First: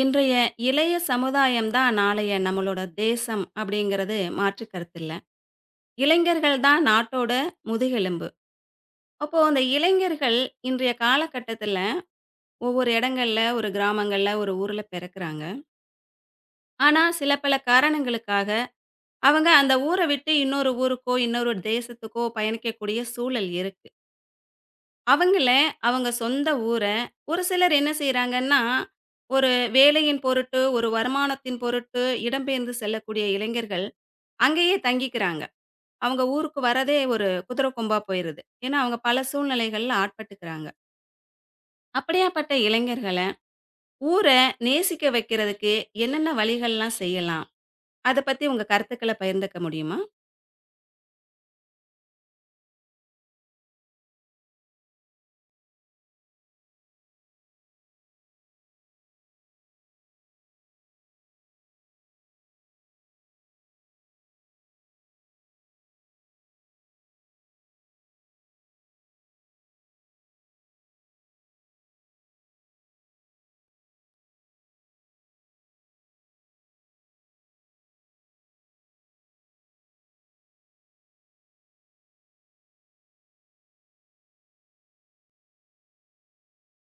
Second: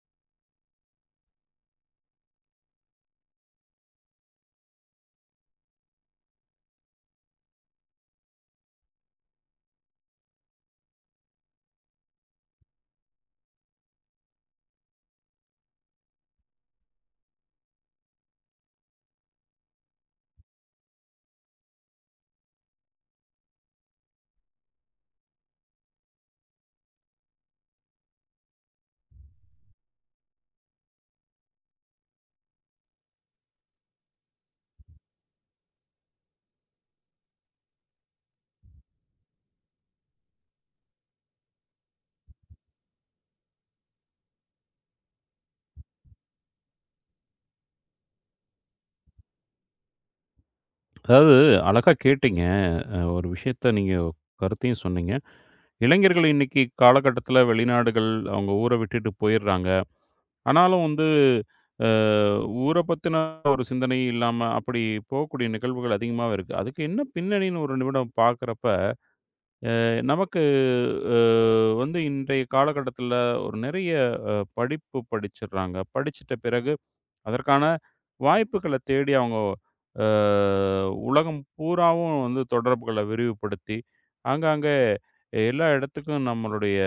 இன்றைய இளைய சமுதாயம் தான் நாளைய நம்மளோட தேசம் அப்படிங்கிறது மாற்று கருத்தில்ல. இளைஞர்கள் தான் நாட்டோட முதுகெலும்பு. அப்போ அந்த இளைஞர்கள் இன்றைய காலகட்டத்தில ஒவ்வொரு இடங்கள்ல, ஒரு கிராமங்கள்ல, ஒரு ஊர்ல பிறக்குறாங்க. ஆனா சில பல காரணங்களுக்காக அவங்க அந்த ஊர விட்டு இன்னொரு ஊருக்கோ, இன்னொரு தேசத்துக்கோ பயணிக்கக்கூடிய சூழல் இருக்கு. அவங்கள அவங்க சொந்த ஊர ஒரு சிலர் என்ன செய்றாங்கன்னா, ஒரு வேலையின் பொருட்டு, ஒரு வருமானத்தின் பொருட்டு இடம்பெயர்ந்து செல்லக்கூடிய இளைஞர்கள் அங்கேயே தங்கிக்கிறாங்க. அவங்க ஊருக்கு வரதே ஒரு குதிரை கொம்பா போயிருது. ஏன்னா, அவங்க பல சூழ்நிலைகள்ல ஆட்பட்டுக்கிறாங்க. அப்படியாப்பட்ட இளைஞர்கள, ஊர நேசிக்க வைக்கிறதுக்கு என்னென்ன வழிகள்லாம் செய்யலாம்? அத பத்தி உங்க கருத்துக்கள பகிர்ந்துக்க முடியுமா? அதாவது அழகா கேட்டீங்க. ஒரு விஷயத்த நீங்க கருத்தையும் சொன்னீங்க. இளைஞர்கள் இன்னைக்கு காலகட்டத்தில வெளிநாடுகள், அவங்க ஊர விட்டுட்டு போயிர்றாங்க. ஆனாலும் வந்து அ ஊர பத்தின ஒரு சிந்தனை இல்லாம, அப்படி போகக்கூடிய நிகழ்வுகள் அதிகமாவே இருக்கு. அதுக்கு என்ன பின்னணின்னு ஒரு நிமிடம் பார்க்குறப்ப, நமக்கு அ வந்து இன்றைய காலகட்டத்தில ஒரு நிறைய படிப்பு படிச்சிடுறாங்க. படிச்சிட்ட பிறகு அதற்கான வாய்ப்புகள தேடி அவங்க அ உலகம் பூராவும் வந்து தொடர்புகள விரிவுபடுத்தி, ஆங்காங்க எல்லா இடத்துக்கும் நம்மளுடைய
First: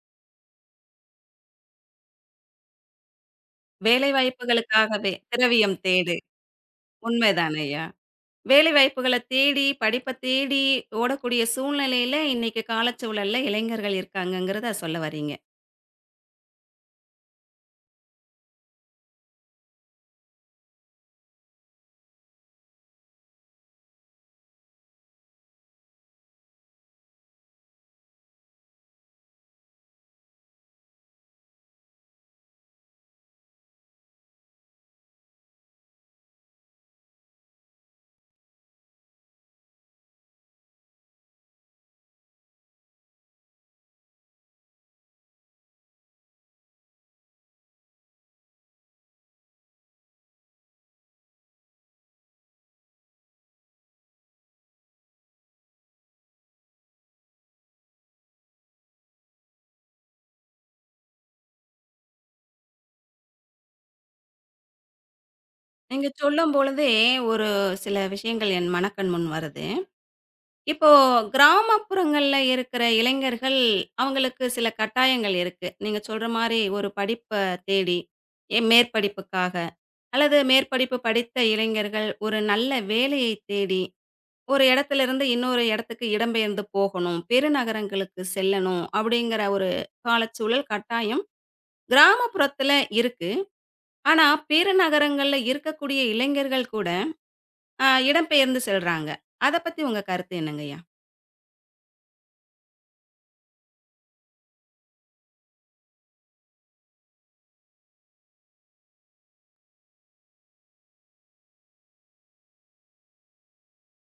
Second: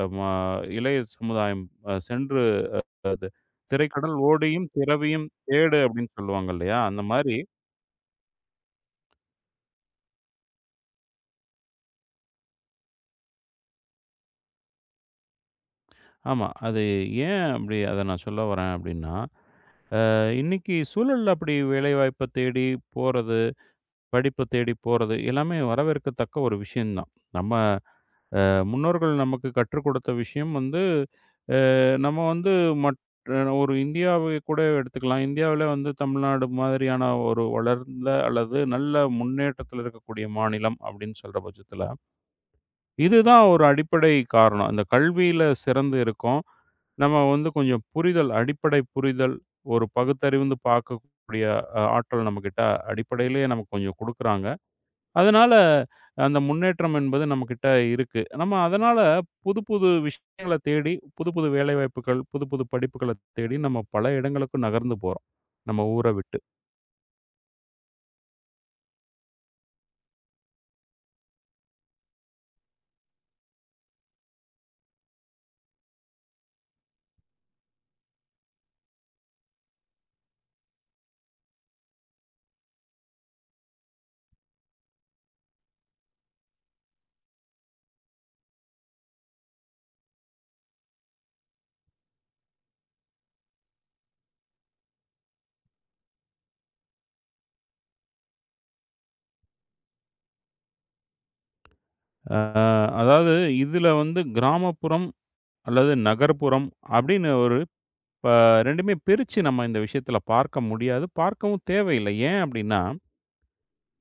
அ ம இளைய சமுதாயம் சென்று அது "திரைக்கடல் ஓடியும் வேலைவாய்ப்புகளுக்காகவே திரவியும் திரவியம் தேடு" அப்படின்னு தேடு. சொல்லுவாங்க இல்லையா? அந்த மாரி. உண்மைதான ஐயா. வேலைவாய்ப்புகள தேடி, படிப்ப தேடி ஓடக்கூடிய சூழ்நிலையில இன்னைக்கு காலச்சூழல்ல இளைஞர்கள் இருக்காங்கங்கிறத சொல்ல வர்றீங்க. ஆமா. அது ஏன் அப்படி அத நான் சொல்ல வரேன் அப்படின்னா, இன்னைக்கு சூழல் அப்படி வேலைவாய்ப்ப தேடி போறது, படிப்ப தேடி போறது எல்லாமே வரவேற்கத்தக்க ஒரு விஷயம் தான். நம்ம முன்னோர்கள் நமக்கு கற்றுக் கொடுத்த விஷயம் வந்து நம்ம வந்து மற்ற ஒரு இந்தியாவை கூட எடுத்துக்கலாம். இந்தியாவில் வந்து தமிழ்நாடு மாதிரியான ஒரு வளர்ந்த அல்லது நல்ல முன்னேற்றத்தில் இருக்கக்கூடிய மாநிலம் அப்படின்னு சொல்கிற பட்சத்தில் இதுதான் ஒரு அடிப்படை காரணம். இந்த கல்வியில் சிறந்து இருக்கோம். நம்ம வந்து கொஞ்சம் புரிதல், அடிப்படை புரிதல், ஒரு பகுத்தறிவுந்து பார்க்கக்கூடிய ஆற்றல் நம்மக்கிட்ட அடிப்படையிலேயே நமக்கு கொஞ்சம் கொடுக்குறாங்க. அதனால, அந்த முன்னேற்றம் என்பது நம்மகிட்ட இருக்கு. நம்ம அதனால புது புது விஷயங்கள தேடி, புது புது வேலைவாய்ப்புகள், புது புது படிப்புகள தேடி நம்ம பல இடங்களுக்கு நகர்ந்து போறோம். நம்ம ஊர நீங்க விட்டு. சொல்லும்பொழுதே ஒரு சில விஷயங்கள் என் மனக்கண் முன் வருது. இப்போ கிராமப்புறங்கள்ல இருக்கிற இளைஞர்கள், அவங்களுக்கு சில கட்டாயங்கள் இருக்கு. நீங்க சொல்ற மாரி ஒரு படிப்ப தேடி, மேற்படிப்புக்காக அல்லது மேற்படிப்பு படித்த இளைஞர்கள் ஒரு நல்ல வேலையைத் தேடி, ஒரு இடத்திலிருந்து இன்னொரு இடத்துக்கு இடம்பெயர்ந்து போகணும், பெருநகரங்களுக்கு செல்லணும் அப்படிங்கிற ஒரு காலச்சூழல் கட்டாயம் கிராமப்புறத்துல இருக்கு. ஆனா, பெருநகரங்கள்ல இருக்கக்கூடிய இளைஞர்கள் கூட இடம்பெயர்ந்து செல்றாங்க. அத பத்தி உங்க கருத்து என்னங்கய்யா? அ அதாவது இதுல வந்து கிராமப்புறம் அல்லது நகர்ப்புறம் அப்படின்னு ஒரு ப 2மே பிரிச்சு நம்ம இந்த விஷயத்துல பார்க்க முடியாது. பார்க்கவும் தேவையில்ல. ஏன் அப்படின்னா,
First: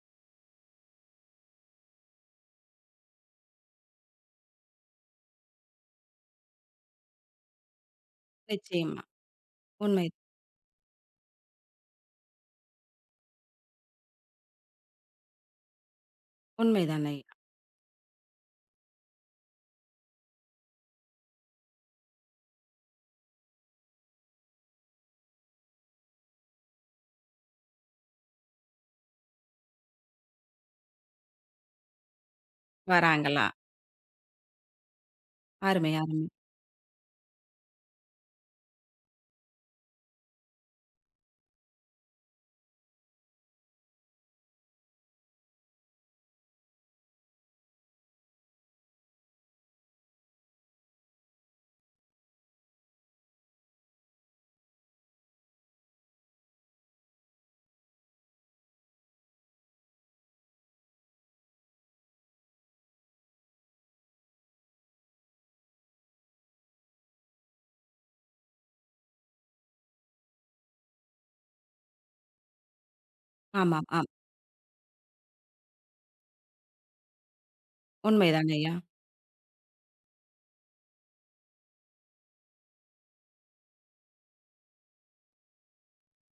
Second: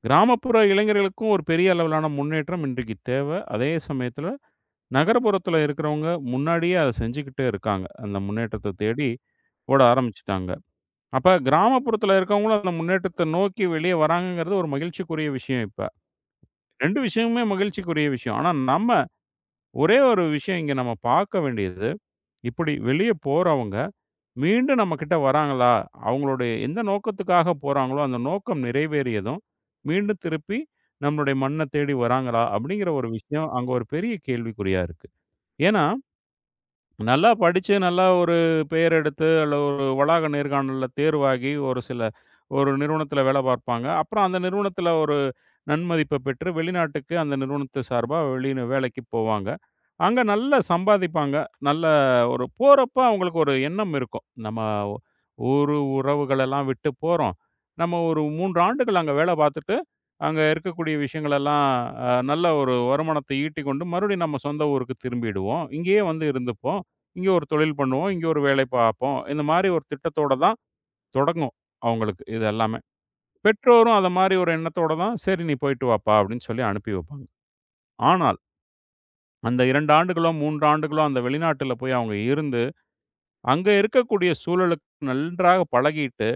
கிராமப்புற இளைஞர்களுக்கும் ஒரு பெரிய அளவிலான முன்னேற்றம் இன்றைக்கு தேவை. அதே சமயத்துல நகரப்புறத்துல இருக்கிறவங்க முன்னாடியே அத செஞ்சுக்கிட்டே இருக்காங்க. அந்த முன்னேற்றத்த நிச்சயமா. தேடி ஓட உண்மை. ஆரம்பிச்சுட்டாங்க. அப்ப கிராமப்புறத்துல இருக்கவங்களும் அந்த முன்னேற்றத்த நோக்கி வெளிய வராங்கங்கிறது ஒரு மகிழ்ச்சிக்குரிய விஷயம் இப்ப. 2 உண்மைதானே! விஷயமுமே மகிழ்ச்சிக்குரிய விஷயம். ஆனா நம்ம ஒரே ஒரு விஷயம் இங்க நம்ம பார்க்க வேண்டியது, இப்படி வெளிய போறவங்க மீண்டும் நம்மகிட்ட வராங்களா? அவங்களுடைய எந்த நோக்கத்துக்காக போறாங்களோ, அந்த நோக்கம் நிறைவேறியதும், மீண்டும் திருப்பி நம்மளுடைய மண்ண தேடி வராங்களா? அப்படிங்கிற ஒரு வராங்களா? விஷயம் அங்க ஒரு பெரிய கேள்விக்குறியா இருக்கு. ஏன்னா அருமை, அருமை. நல்லா படிச்சு, நல்லா ஒரு பெயர் எடுத்து, அல்ல ஒரு வளாக நேர்காணல்ல தேர்வாகி, ஒரு சில ஒரு நிறுவனத்தில வேலை பார்ப்பாங்க. அப்புறம் அந்த நிறுவனத்தில ஒரு நன்மதிப்ப பெற்று, வெளிநாட்டுக்கு அந்த நிறுவனத்து சார்பா வெளியில வேலைக்கு போவாங்க. அங்க நல்லா சம்பாதிப்பாங்க. நல்ல ஒரு போறப்ப அவங்களுக்கு ஒரு எண்ணம் இருக்கும். நம்ம ஒ- ஊரு, உறவுகளெல்லாம் விட்டு போறோம். நம்ம ஒரு 3 ஆண்டுகள் அங்க வேலை பார்த்துட்டு, அங்க இருக்கக்கூடிய விஷயங்களெல்லாம் நல்ல ஒரு வருமானத்தை ஈட்டிக்கொண்டு, மறுபடியும் நம்ம சொந்த ஊருக்கு திரும்பிடுவோம். இங்கேயே வந்து இருந்துப்போம். இங்க ஒரு தொழில் பண்ணுவோம். இங்க ஒரு வேலை பார்ப்போம். இந்த மாரி ஒரு திட்டத்தோட தான் தொடங்கும் அவங்களுக்கு இது எல்லாமே. ஆமாம், பெற்றோரும் அத ஆம். மாரி ஒரு எண்ணத்தோட தான், "சரி நீ போயிட்டு வாப்பா" அப்படின்னு சொல்லி அனுப்பி வைப்பாங்க. ஆனால், உண்மைதானேய்யா. அந்த 2 ஆண்டுகளோ, 3 ஆண்டுகளோ அந்த வெளிநாட்டுல போய் அவங்க இருந்து, அங்க இருக்கக்கூடிய சூழலுக்கு நன்றாக பழகிட்டு,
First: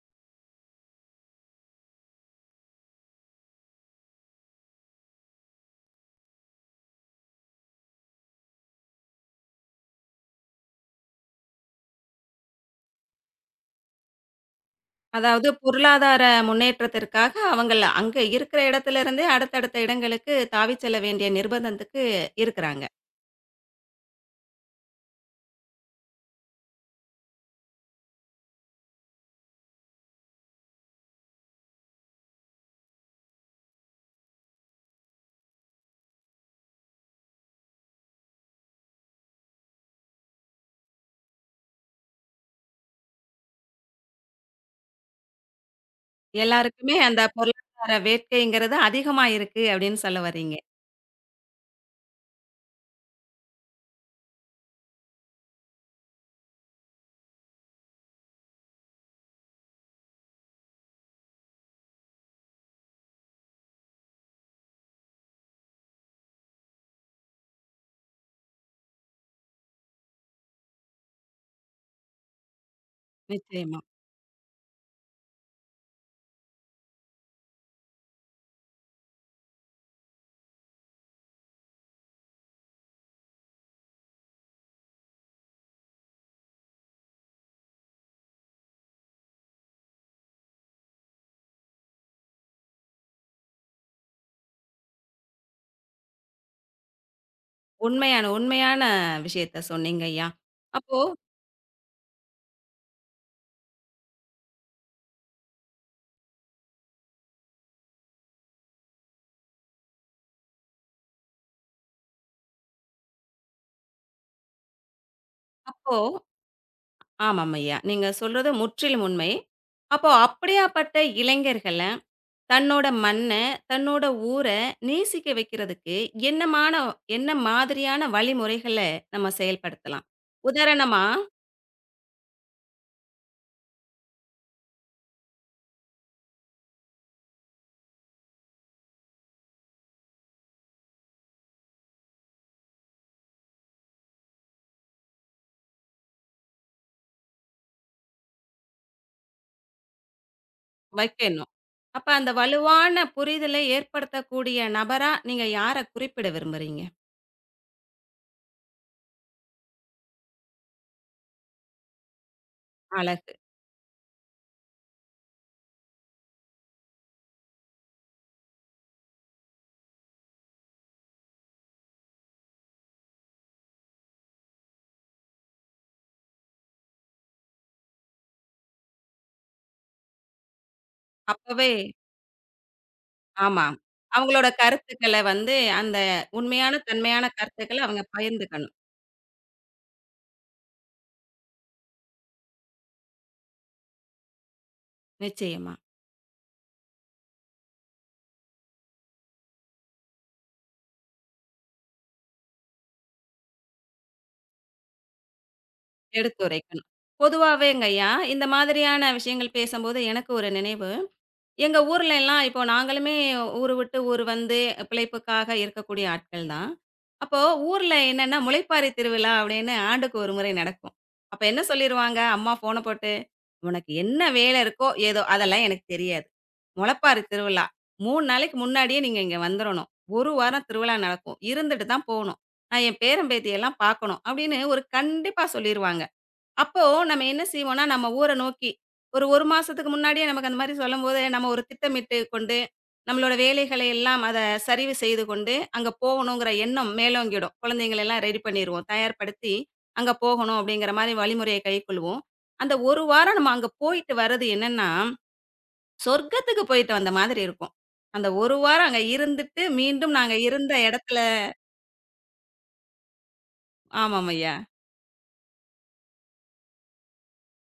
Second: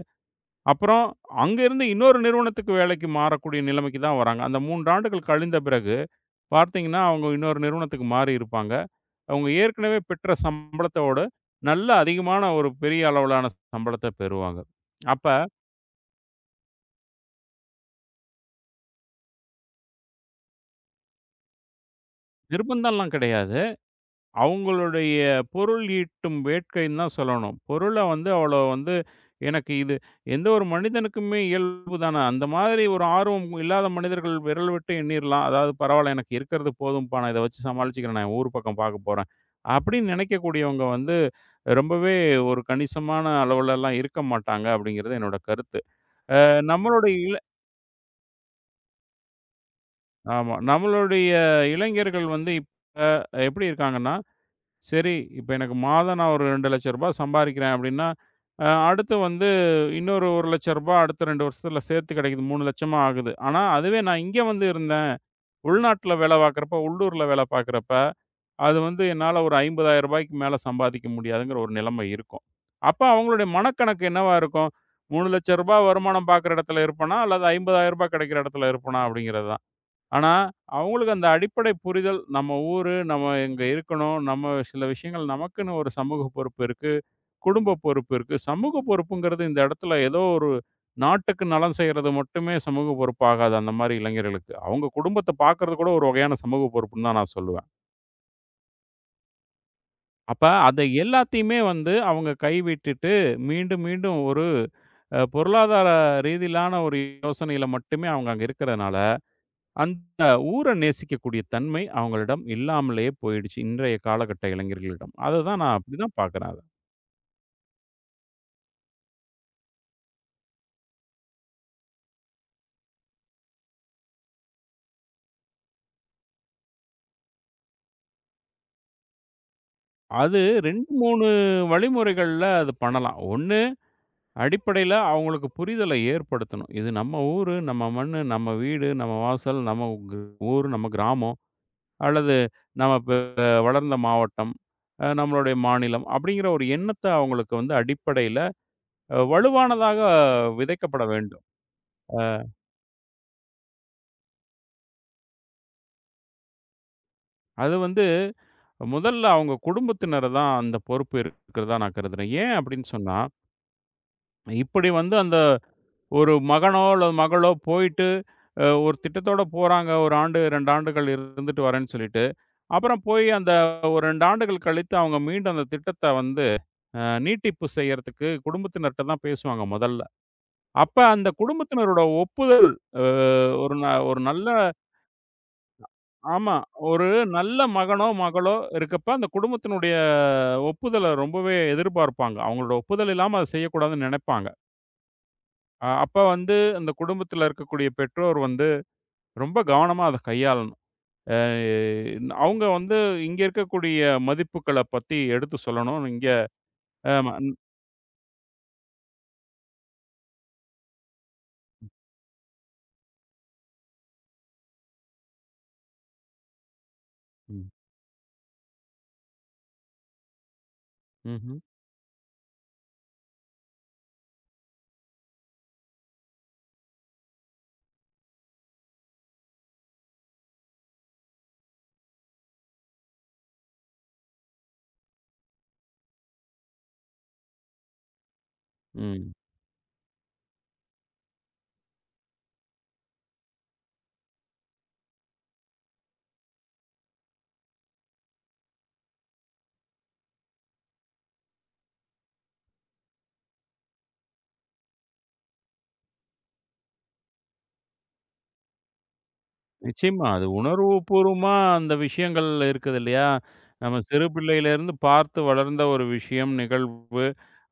அப்புறம் அங்கேருந்து இன்னொரு நிறுவனத்துக்கு வேலைக்கு மாறக்கூடிய நிலைமைக்கு தான் வராங்க. அந்த 3 ஆண்டுகள் கழிந்த பிறகு பார்த்தீங்கன்னா, அவங்க இன்னொரு நிறுவனத்துக்கு மாறி இருப்பாங்க. அவங்க ஏற்கனவே பெற்ற சம்பளத்தோட நல்ல அதிகமான ஒரு பெரிய அளவிலான சம்பளத்த பெறுவாங்க. அப்ப அதாவது பொருளாதார முன்னேற்றத்திற்காக அவங்கள் அங்க இருக்கிற இடத்துல இருந்தே அடுத்தடுத்த இடங்களுக்கு தாவிச் செல்ல வேண்டிய நிர்பந்தத்துக்கு இருக்கிறாங்க. நிர்பந்தம்லாம் கிடையாது. அவங்களுடைய பொருள் ஈட்டும் வேட்கைன்னு தான் சொல்லணும். பொருள வந்து அவ்வளோ வந்து எனக்கு இது எந்த ஒரு மனிதனுக்குமே இயல்பு தான. அந்த மாதிரி ஒரு ஆர்வம் இல்லாத மனிதர்கள் விரல் விட்டு எண்ணிறலாம். அதாவது பரவாயில்ல எனக்கு இருக்கிறது போதும்பா, நான் இத வச்சு சமாளிச்சுக்கிறேன். நான் ஊர் பக்கம் பார்க்க போறேன். அப்படின்னு நினைக்கக்கூடியவங்க வந்து ரொம்பவே, ஒரு கணிசமான அளவுலலாம் இருக்க மாட்டாங்க அப்படிங்கிறது என்னோட கருத்து. எல்லாருக்குமே நம்மளுடைய அந்த இள பொருளாதார வேட்கைங்கிறது அதிகமா இருக்கு அப்படின்னு சொல்ல ஆமா. வர்றீங்க. நம்மளுடைய இளைஞர்கள் வந்து இப்ப எப்படி இருக்காங்கன்னா, சரி இப்ப எனக்கு மாதம் நான் ஒரு ரூ. 2,00,000 சம்பாரிக்கிறேன் அப்படின்னா, அடுத்து வந்து இன்னொரு ரூ. 1,00,000 அடுத்த 2 வருஷத்துல சேர்த்து கிடைக்குது. 3,00,000 ஆகுது. ஆனா, அதுவே நான் இங்க வந்து இருந்தேன். உள்நாட்ல வேலை பார்க்குறப்ப, உள்ளூர்ல வேலை பார்க்குறப்ப, அது வந்து என்னால ஒரு ரூ. 50,000 மேல சம்பாதிக்க முடியாதுங்கிற ஒரு நிலைமை இருக்கும். அப்ப அவங்களுடைய நிச்சயமா. மனக்கணக்கு என்னவா இருக்கும்? ரூ. 3,00,000 வருமானம் பார்க்குற இடத்துல இருப்பனா, அல்லது ரூ. 50,000 கிடைக்கிற இடத்துல இருப்பனா அப்படிங்கிறது. ஆனா, அவங்களுக்கு அந்த அடிப்படை புரிதல், நம்ம ஊரு, நம்ம இங்க இருக்கணும், நம்ம சில விஷயங்கள் நமக்குன்னு ஒரு சமூக பொறுப்பு இருக்கு, குடும்ப பொறுப்பு இருக்கு. சமூக பொறுப்புங்கிறது இந்த இடத்துல ஏதோ ஒரு நாட்டுக்கு நலம் செய்றது மட்டுமே சமூக பொறுப்பு ஆகாது, அந்த மாரி இளைஞர்களுக்கு. அவங்க குடும்பத்த பார்க்கறது கூட ஒரு வகையான சமூக பொறுப்புன்னு தான் நான் சொல்லுவேன். உண்மையான உண்மையான விஷயத்த சொன்னீங்கய்யா. அப்ப அத அப்போ எல்லாத்தையுமே வந்து அவங்க கைவிட்டுட்டு, மீண்டும் மீண்டும் ஒரு பொருளாதார ரீதியிலான ஒரு யோசனையில மட்டுமே அவங்க அங்க இருக்கிறதுனால அந்த ஊர நேசிக்கக்கூடிய தன்மை அவங்களிடம் இல்லாமலே போயிடுச்சு. இன்றைய காலகட்ட இளைஞர்களிடம். அததான், நான் அப்போ அப்படிதான் பார்க்குறேன் அத. ஆமாம் ஐயா. நீங்க சொல்றது முற்றிலும் உண்மை. அப்போ அப்படியாப்பட்ட இளைஞர்கள தன்னோட மண்ண, தன்னோட ஊர நேசிக்க வைக்கிறதுக்கு என்னமான என்ன மாதிரியான வழிமுறைகள நம்ம செயல்படுத்தலாம்? அது 2, உதாரணமா 3 வழிமுறைகள்ல அது பண்ணலாம். 1, அடிப்படையில அவங்களுக்கு புரிதலை ஏற்படுத்தணும். இது நம்ம ஊரு, நம்ம மண்ணு, நம்ம வீடு, நம்ம வாசல், நம்ம ஊர், நம்ம கிராமம் அல்லது நம்ம வளர்ந்த மாவட்டம், நம்மளுடைய மாநிலம் அப்படிங்கிற ஒரு எண்ணத்த அவங்களுக்கு வந்து அடிப்படையில வலுவானதாக விதைக்கப்பட வேண்டும். வைக்கணும். அப்ப அந்த வலுவான புரிதலை ஏற்படுத்தக்கூடிய நபரா நீங்க யார குறிப்பிட விரும்புறீங்க? அது வந்து முதல்ல அவங்க குடும்பத்தினர தான் அந்த பொறுப்பு இருக்கிறதா நான் கருதுறேன். ஏன் அப்படின்னு சொன்னா, அழகு. இப்படி வந்து அந்த ஒரு மகனோ அல்லது மகளோ போயிட்டு ஒரு திட்டத்தோட போறாங்க. 1 ஆண்டு, 2 ஆண்டுகள் இருந்துட்டு வரேன்னு சொல்லிட்டு, அப்புறம் போய் அந்த ஒரு 2 ஆண்டுகள் கழித்து அவங்க மீண்டும் அந்த திட்டத்த வந்து நீட்டிப்பு செய்யறதுக்கு குடும்பத்தினர்ட்ட தான் பேசுவாங்க முதல்ல. அப்ப அந்த அப்பவே குடும்பத்தினரோட ஒப்புதல் அ ஆமா. ஒரு நல்ல. அவங்களோட கருத்துக்கள வந்து அந்த ஆமா. உண்மையான, ஒரு தன்மையான நல்ல கருத்துக்கள அவங்க மகனோ, மகளோ பகிர்ந்துக்கணும். இருக்கப்ப அந்த குடும்பத்தினுடைய ஒப்புதல ரொம்பவே எதிர்பார்ப்பாங்க. அவங்களோட ஒப்புதல் இல்லாம அத செய்யக்கூடாதுன்னு நினைப்பாங்க. நிச்சயமா. அப்ப வந்து அந்த குடும்பத்தில இருக்கக்கூடிய பெற்றோர் வந்து ரொம்ப கவனமா அத கையாளணும். அ அவங்க வந்து இங்க இருக்கக்கூடிய மதிப்புகள பத்தி எடுத்து சொல்லணும். இங்க. எடுத்துரைக்கணும். ஆமா. பொதுவாவேங்கய்யா, இந்த மாதிரியான விஷயங்கள் பேசம்போது எனக்கு ஒரு நினைவு எங்க ஊர்ல எல்லாம் இப்போ நாங்களுமே ஊரு விட்டு ஊர் வந்து பிழைப்புக்காக இருக்கக்கூடிய ஆட்கள் தான். அப்போ ம். ஊர்ல என்னன்னா முளைப்பாரி திருவிழா அப்படின்னு ஆண்டுக்கு ஒரு முறை நடக்கும். அப்ப ம்ஹ்ம். என்ன சொல்லிருவாங்க, அம்மா ஃபோன போட்டு, "உனக்கு என்ன வேலை இருக்கோ ஏதோ அதெல்லாம் எனக்கு தெரியாது. முளைப்பாரி திருவிழா 3 நாளைக்கு முன்னாடியே நீங்க இங்க வந்துரணும். 1 வாரம் திருவிழா நடக்கும். இருந்துட்டு தான் போணும். நான் என் பேரன் பேத்தியெல்லாம் பார்க்கணும்." அப்படின்னு ஒரு கண்டிப்பா சொல்லிருவாங்க. அப்போ நம்ம என்ன செய்வோம்னா, நம்ம ஊர நோக்கி, ஒரு ம். 1 மாசத்துக்கு முன்னாடியே நமக்கு அந்த மாரி சொல்லும்போது, நம்ம ஒரு திட்டமிட்டு கொண்டு, நம்மளோட வேலைகளை எல்லாம் அத சரிவு செய்து கொண்டு, அங்க போகணுங்கிற எண்ணம் மேலோங்கிடும். குழந்தைங்கள எல்லாம் ரெடி பண்ணிருவோம். தயார்படுத்தி, அங்க போகணும் அப்படிங்கிற மாரி வழிமுறைய கைக்கொள்வோம். அந்த 1 வாரம் நம்ம அங்க போயிட்டு வர்றது என்னன்னா, சொர்க்கத்துக்கு போயிட்டு வந்த மாதிரி இருக்கும். அந்த 1 வாரம் அங்க இருந்துட்டு, மீண்டும் நிச்சயமா. நாங்க அது இருந்த இடத்துல உணர்வுபூர்வமா அந்த விஷயங்கள் இருக்குது இல்லையா? நம்ம சிறு ஆமாம் ஐயா. பிள்ளையிலேருந்து பார்த்து வளர்ந்த ஒரு விஷயம், நிகழ்வு.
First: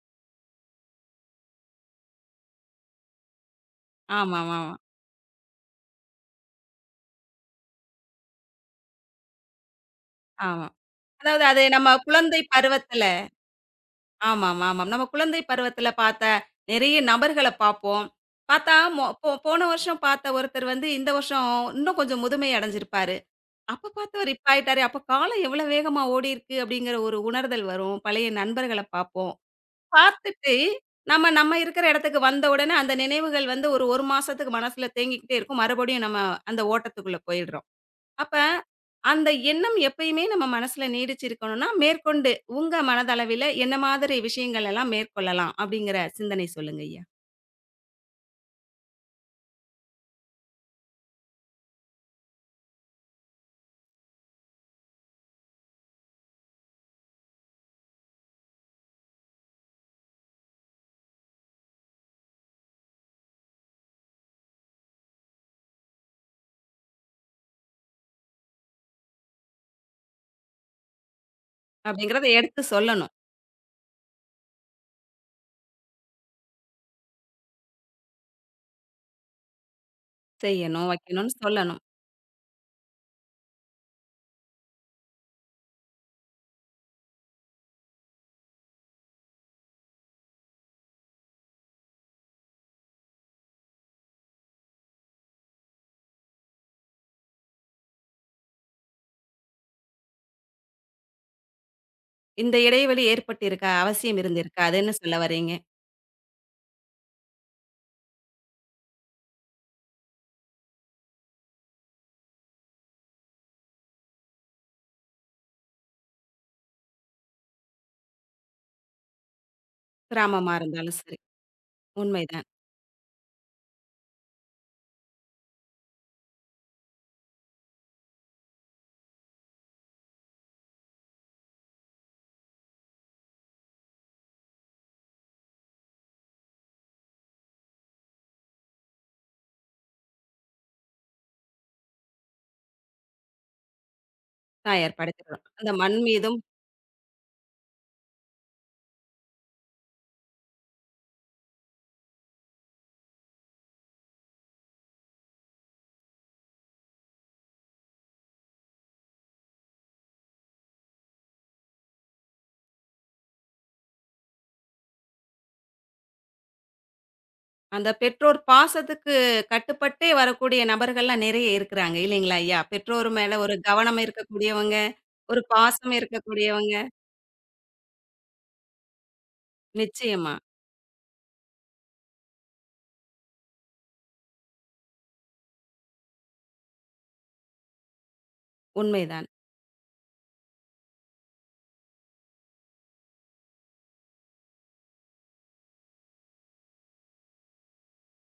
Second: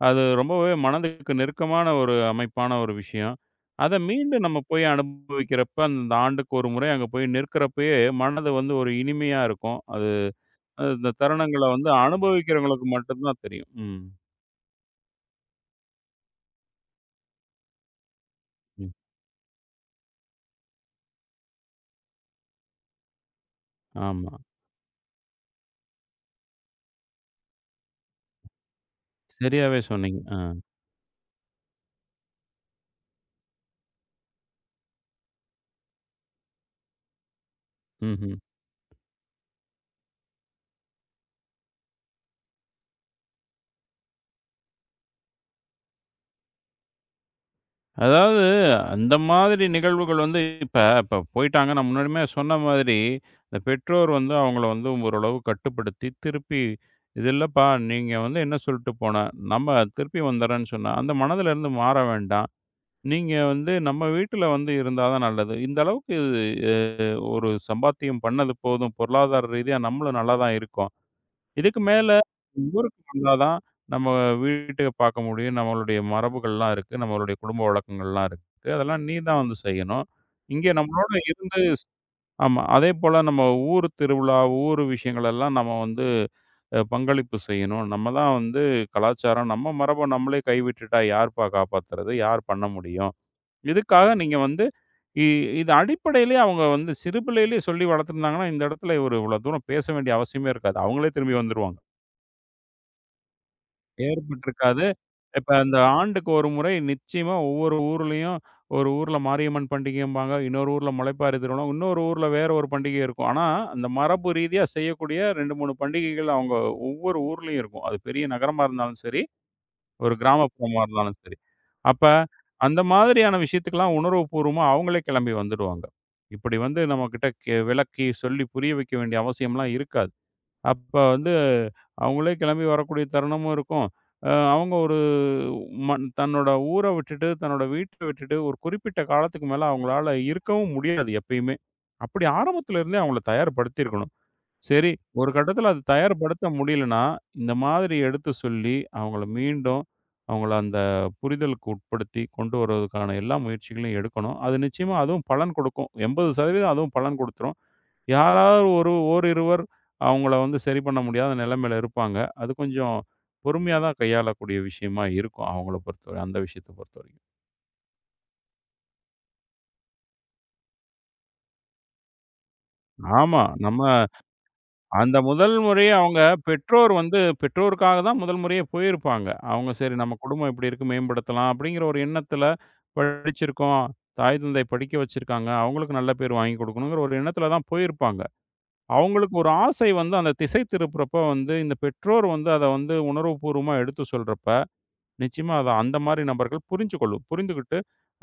அது ரொம்பவே மனதுக்கு நெருக்கமான ஒரு அமைப்பான ஒரு விஷயம். அத மீண்டும் நம்ம ஆமாமாமா. போய் அனுபவிக்கிறப்ப, அந்த ஆண்டுக்கு ஒரு முறை அங்க போய் நிற்கிறப்பயே, மனது வந்து ஒரு இனிமையா இருக்கும். அது. ஆமா. அது இந்த அதாவது அது தருணங்கள நம்ம வந்து குழந்தை அனுபவிக்கிறவங்களுக்கு பருவத்துல மட்டும் தான் தெரியும். ம். ஆமாம், ஆமாம். நம்ம குழந்தை பருவத்தில பார்த்த நிறைய நபர்கள பார்ப்போம். பார்த்தா ம். மொ போ போன வருஷம் பார்த்த ஒருத்தர் வந்து இந்த வருஷம் இன்னும் கொஞ்சம் முதுமை அடைஞ்சிருப்பாரு. அப்ப பார்த்தவர் ஆமா. இப்ப ஆயிட்டாரே! அப்ப காலம் எவ்வளோ வேகமா ஓடியிருக்கு அப்படிங்கிற ஒரு உணர்தல் வரும். பழைய நண்பர்கள பார்ப்போம். சரியாவே சொன்னீங்க. ஆ. பார்த்துட்டு நம்ம நம்ம இருக்கிற இடத்துக்கு வந்த உடனே அந்த நினைவுகள் வந்து ஒரு 1 மாசத்துக்கு மனசுல தேங்கிக்கிட்டே இருக்கும். மறுபடியும் நம்ம அந்த ஓட்டத்துக்குள்ள போயிடுறோம். ம்ஹ்ம். அப்ப, அந்த எண்ணம் எப்பயுமே நம்ம மனசுல நீடிச்சிருக்கணும்னா, மேற்கொண்டு உங்க மனதளவில என்ன மாதிரி விஷயங்கள் எல்லாம் மேற்கொள்ளலாம்? அப்படிங்கிற சிந்தனை சொல்லுங்க ஐயா. அதாவது, அந்த மாதிரி நிகழ்வுகள் வந்து இப்ப இப்ப போயிட்டாங்க. நான் முன்னாடியுமே சொன்ன மாதிரி, இந்த பெற்றோர் வந்து அவங்கள வந்து ஓரளவு கட்டுப்படுத்தி, திருப்பி "இது இல்லப்பா, நீங்க வந்து என்ன சொல்லிட்டு போன, நம்ம திருப்பி வந்துர்றேன்னு சொன்னா, அந்த மனதுல இருந்து மாற வேண்டாம். நீங்க வந்து நம்ம வீட்டுல வந்து இருந்தா தான் நல்லது. இந்த அளவுக்கு அ ஒரு சம்பாத்தியம் பண்ணது போதும். பொருளாதார ரீதியா நம்மளும் நல்லா தான் இருக்கோம். இதுக்கு மேல அப்படிங்கிறத எடுத்து ஊருக்கு சொல்லணும். வந்தா தான், நம்ம வீட்டுக்கு பார்க்க முடியும். நம்மளுடைய மரபுகள்லாம் இருக்கு. நம்மளுடைய குடும்ப வழக்கங்கள்லாம் இருக்கு. அதெல்லாம் நீ தான் வந்து செய்யணும். இங்கே செய்யணும், நம்மளோட வைக்கணும்னு இருந்து. சொல்லணும். ஆமா. அதேபோல நம்ம ஊர் திருவிழா, ஊர் விஷயங்கள் எல்லாம் நம்ம வந்து பங்களிப்பு செய்யணும். நம்ம தான் வந்து கலாச்சாரம், நம்ம மரப நம்மளே கைவிட்டுட்டா யார்ப்பா காப்பாத்துறது? யார் பண்ண முடியும்? இதுக்காக நீங்க வந்து இ இது அடிப்படையிலேயே அவங்க வந்து சிறு பிள்ளையிலேயே சொல்லி வளர்த்துருந்தாங்கன்னா, இந்த இடத்துல ஒரு இவ்வளோ தூரம் பேச வேண்டிய அவசியமே இருக்காது. அவங்களே திரும்பி வந்துருவாங்க. இந்த இடைவெளி ஏற்பட்டிருக்கா? அவசியம் இருந்திருக்கா? ஏற்பட்டிருக்காது. அதுன்னு சொல்ல இப்ப வர்றீங்க. அந்த ஆண்டுக்கு ஒரு முறை நிச்சயமா ஒவ்வொரு ஊர்லயும், ஒரு ஊர்ல மாரியம்மன் பண்டிகைம்பாங்க. இன்னொரு ஊர்ல முளைப்பாரி திருவிழா. இன்னொரு ஊர்ல வேற ஒரு பண்டிகை இருக்கும். ஆனா, அந்த மரபு ரீதியா செய்யக்கூடிய 2, 3 பண்டிகைகள் அவங்க ஒவ்வொரு ஊர்லயும் இருக்கும். அது பெரிய நகரமா இருந்தாலும் சரி, ஒரு கிராமமா கிராமப்புறமா இருந்தாலும் இருந்தாலும் சரி. சரி. அப்ப உண்மைதான். அந்த மாதிரியான விஷயத்துக்கெல்லாம் உணர்வுபூர்வமா அவங்களே கிளம்பி வந்துடுவாங்க. இப்படி வந்து நம்மகிட்ட விளக்கி சொல்லி புரிய வைக்க வேண்டிய அவசியம்லாம் இருக்காது. அப்ப வந்து அவங்களே கிளம்பி வரக்கூடிய தருணமும் இருக்கும். அவங்க ஒரு மண், தன்னோட ஊர விட்டுட்டு, தன்னோட வீட்ட விட்டுட்டு ஒரு குறிப்பிட்ட காலத்துக்கு மேல அவங்களால இருக்கவும் முடியாது எப்பயுமே. அப்படி ஆரம்பத்துல இருந்தே அவங்கள தயார்படுத்தியிருக்கணும். நான் சரி, ஒரு ஏற்படுத்திக்கிறோம். கட்டத்துல அந்த அது மண் மீதும், தயார்படுத்த முடியலன்னா, இந்த மாதிரி எடுத்து சொல்லி, அவங்கள மீண்டும் அவங்கள அந்த புரிதலுக்கு உட்படுத்தி கொண்டு வருவதற்கான எல்லா முயற்சிகளையும் எடுக்கணும். அது நிச்சயமா, அதுவும் பலன் கொடுக்கும். 80% அதுவும் பலன் கொடுத்துரும். யாராவது ஒரு ஓரிருவர் அவங்கள வந்து சரி பண்ண முடியாத நிலைமையில இருப்பாங்க. அது கொஞ்சம் பொறுமையா தான் கையாளக்கூடிய விஷயமா இருக்கும். அவங்கள பொறுத்தவரை, அந்த விஷயத்த பொறுத்தவரைக்கும். அந்த பெற்றோர் பாசத்துக்கு கட்டுப்பட்டே வரக்கூடிய நபர்கள்லாம் நிறைய இருக்கிறாங்க. இல்லைங்களா ஐயா? பெற்றோர் மேல ஆமா. ஒரு கவனம் நம்ம இருக்கக்கூடியவங்க, அந்த ஒரு முதல் முறையே பாசம் அவங்க இருக்கக்கூடியவங்க. பெற்றோர் வந்து பெற்றோருக்காக தான் முதல் முறையே போயிருப்பாங்க. அவங்க சரி, நம்ம நிச்சயமா. குடும்பம் இப்படி இருக்கு மேம்படுத்தலாம் அப்படிங்கிற ஒரு எண்ணத்துல படிச்சிருக்கோம். தாய் தந்தை படிக்க வச்சிருக்காங்க. அவங்களுக்கு நல்ல பேர் வாங்கி கொடுக்கணுங்கிற ஒரு எண்ணத்துல தான் போயிருப்பாங்க. உண்மைதான். அவங்களுக்கு ஒரு ஆசை வந்து அந்த திசை திருப்புறப்ப வந்து இந்த பெற்றோர் வந்து அத வந்து உணர்வுபூர்வமா எடுத்து சொல்றப்ப நிச்சயமா அத அந்த மாரி நபர்கள் புரிஞ்சுகொள்ளும். புரிந்துகிட்டு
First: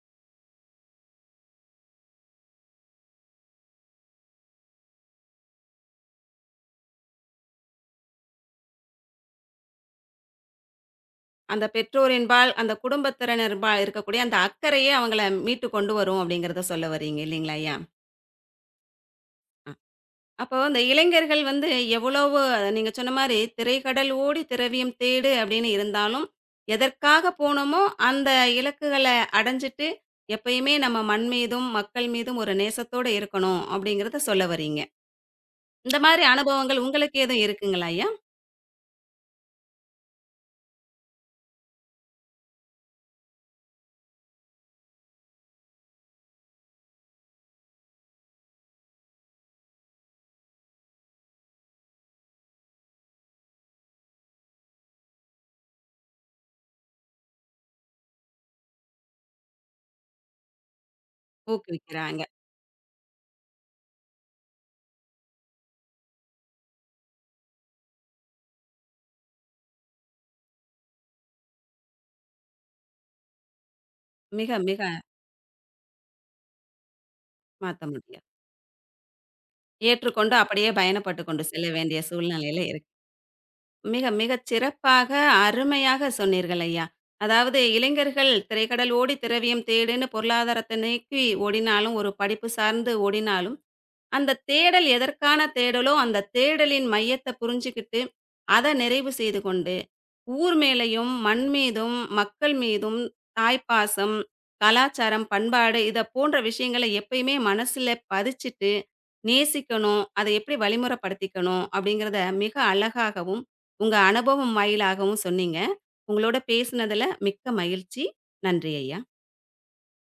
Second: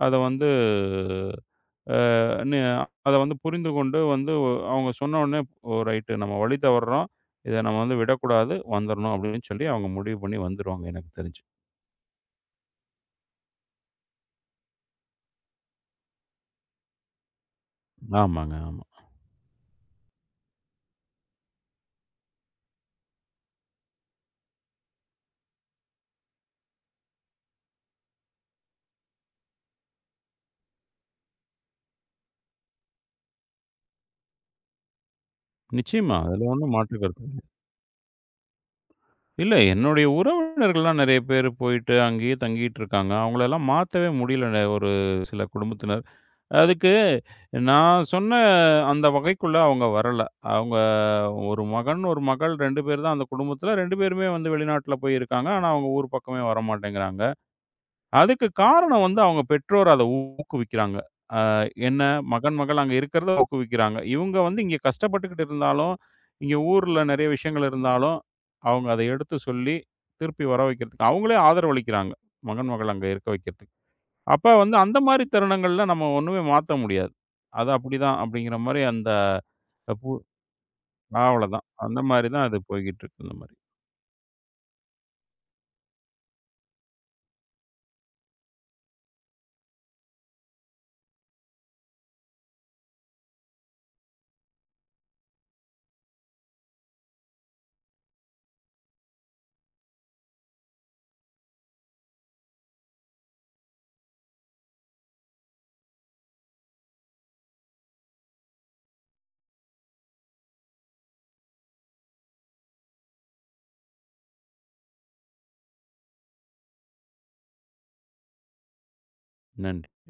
அத வந்து அ நி அத வந்து புரிந்து கொண்டு வந்து அவங்க சொன்னோனே, "ஓ! ரைட்டு, நம்ம வழி தவறுறோம். இத நம்ம வந்து விடக்கூடாது. வந்துரணும்." அப்படின்னு சொல்லி அவங்க முடிவு பண்ணி வந்துருவாங்க எனக்கு தெரிஞ்சு. அந்த பெற்றோர் என்பால், அந்த குடும்பத்தினர்பால் இருக்கக்கூடிய அந்த அக்கறையே அவங்கள மீட்டு கொண்டு வரும் அப்படிங்கிறத சொல்ல வர்றீங்க இல்லைங்களா ஐயா? ஆமாங்க, ஆமா. அப்போ இந்த இளைஞர்கள் வந்து எவ்வளவோ நீங்க சொன்ன மாரி "திரைக்கடல் ஓடி திரவியம் தேடு" அப்படின்னு இருந்தாலும், எதற்காக போனோமோ அந்த இலக்குகள அடைஞ்சிட்டு, எப்பயுமே நம்ம மண் மீதும், மக்கள் மீதும் ஒரு நேசத்தோட இருக்கணும் அப்படிங்கிறத சொல்ல வர்றீங்க. இந்த நிச்சயமா. மாரி அதுல ஒண்ணும் அனுபவங்கள் மாற்று உங்களுக்கு கருத்து இல்ல. எதுவும் இருக்குங்களா ஐயா? இல்ல, என்னுடைய உறவினர்கள்லாம் நெறைய பேர் போயிட்டு அங்கேயே தங்கிட்டு இருக்காங்க. அவங்களலாம் மாத்தவே முடியல ஒரு சில குடும்பத்தினர். அதுக்கு நான் சொன்ன அந்த வகைக்குள்ள அவங்க வரல. அவங்க ஒரு மகன், ஒரு மகள் 2 பேர் தான் அந்த குடும்பத்தில. 2 பேருமே வந்து வெளிநாட்ல போய் இருக்காங்க. ஆனா, அவங்க ஊர் பக்கமே வரமாட்டேங்கிறாங்க. அதுக்கு காரணம் வந்து அவங்க பெற்றோர் அத ஊக்குவிக்கிறாங்க. அ என்ன ஊக்குவிக்கிறாங்க. மகன், மகள் அங்க இருக்கிறத ஊக்குவிக்கிறாங்க. இவங்க வந்து இங்க கஷ்டப்பட்டுக்கிட்டு இருந்தாலும், இங்க ஊர்ல நெறைய விஷயங்கள் இருந்தாலும், அவங்க அத எடுத்து சொல்லி திருப்பி வர வைக்கிறதுக்கு அவங்களே ஆதரவளிக்கிறாங்க. மகன், மகள் அங்க இருக்க வைக்கிறதுக்கு. அப்ப மிக வந்து மிக அந்த மாரி தருணங்கள்ல நம்ம ஒண்ணுமே மாத்த முடியாது. அது மாத்த அப்படிதான் முடியாது. அப்படிங்கிற மாரி அந்த அ பு ஏற்றுக்கொண்டு அப்படியே பயணப்பட்டுக் கொண்டு அவ்வளதான். செல்ல அந்த வேண்டிய மாரி தான் அது சூழ்நிலையில இருக்கு. போய்க்கிட்டு இருக்கு இந்த மாரி. மிக மிகச் சிறப்பாக, அருமையாக சொன்னீர்கள் ஐயா. அதாவது இளைஞர்கள் திரைக்கடல் ஓடி திரவியம் தேடுன்னு பொருளாதாரத்தை நோக்கி ஓடினாலும், ஒரு படிப்பு சார்ந்து ஓடினாலும், அந்த தேடல் எதற்கான தேடலோ, அந்த தேடலின் மையத்த புரிஞ்சுகிட்டு, அத நிறைவு செய்து கொண்டு, ஊர் மேலயும், மண் மீதும், மக்கள் மீதும் தாய்ப்பாசம், கலாச்சாரம், பண்பாடு இத போன்ற விஷயங்கள எப்பயுமே மனசுல பதிச்சுட்டு, நேசிக்கணும், அத எப்படி வழிமுறைப்படுத்திக்கணும் அப்படிங்கிறத மிக அழகாகவும், உங்க அனுபவம் வாயிலாகவும் சொன்னீங்க. உங்களோட பேசினதுல மிக்க மகிழ்ச்சி. நன்றி ஐயா! நன்றி.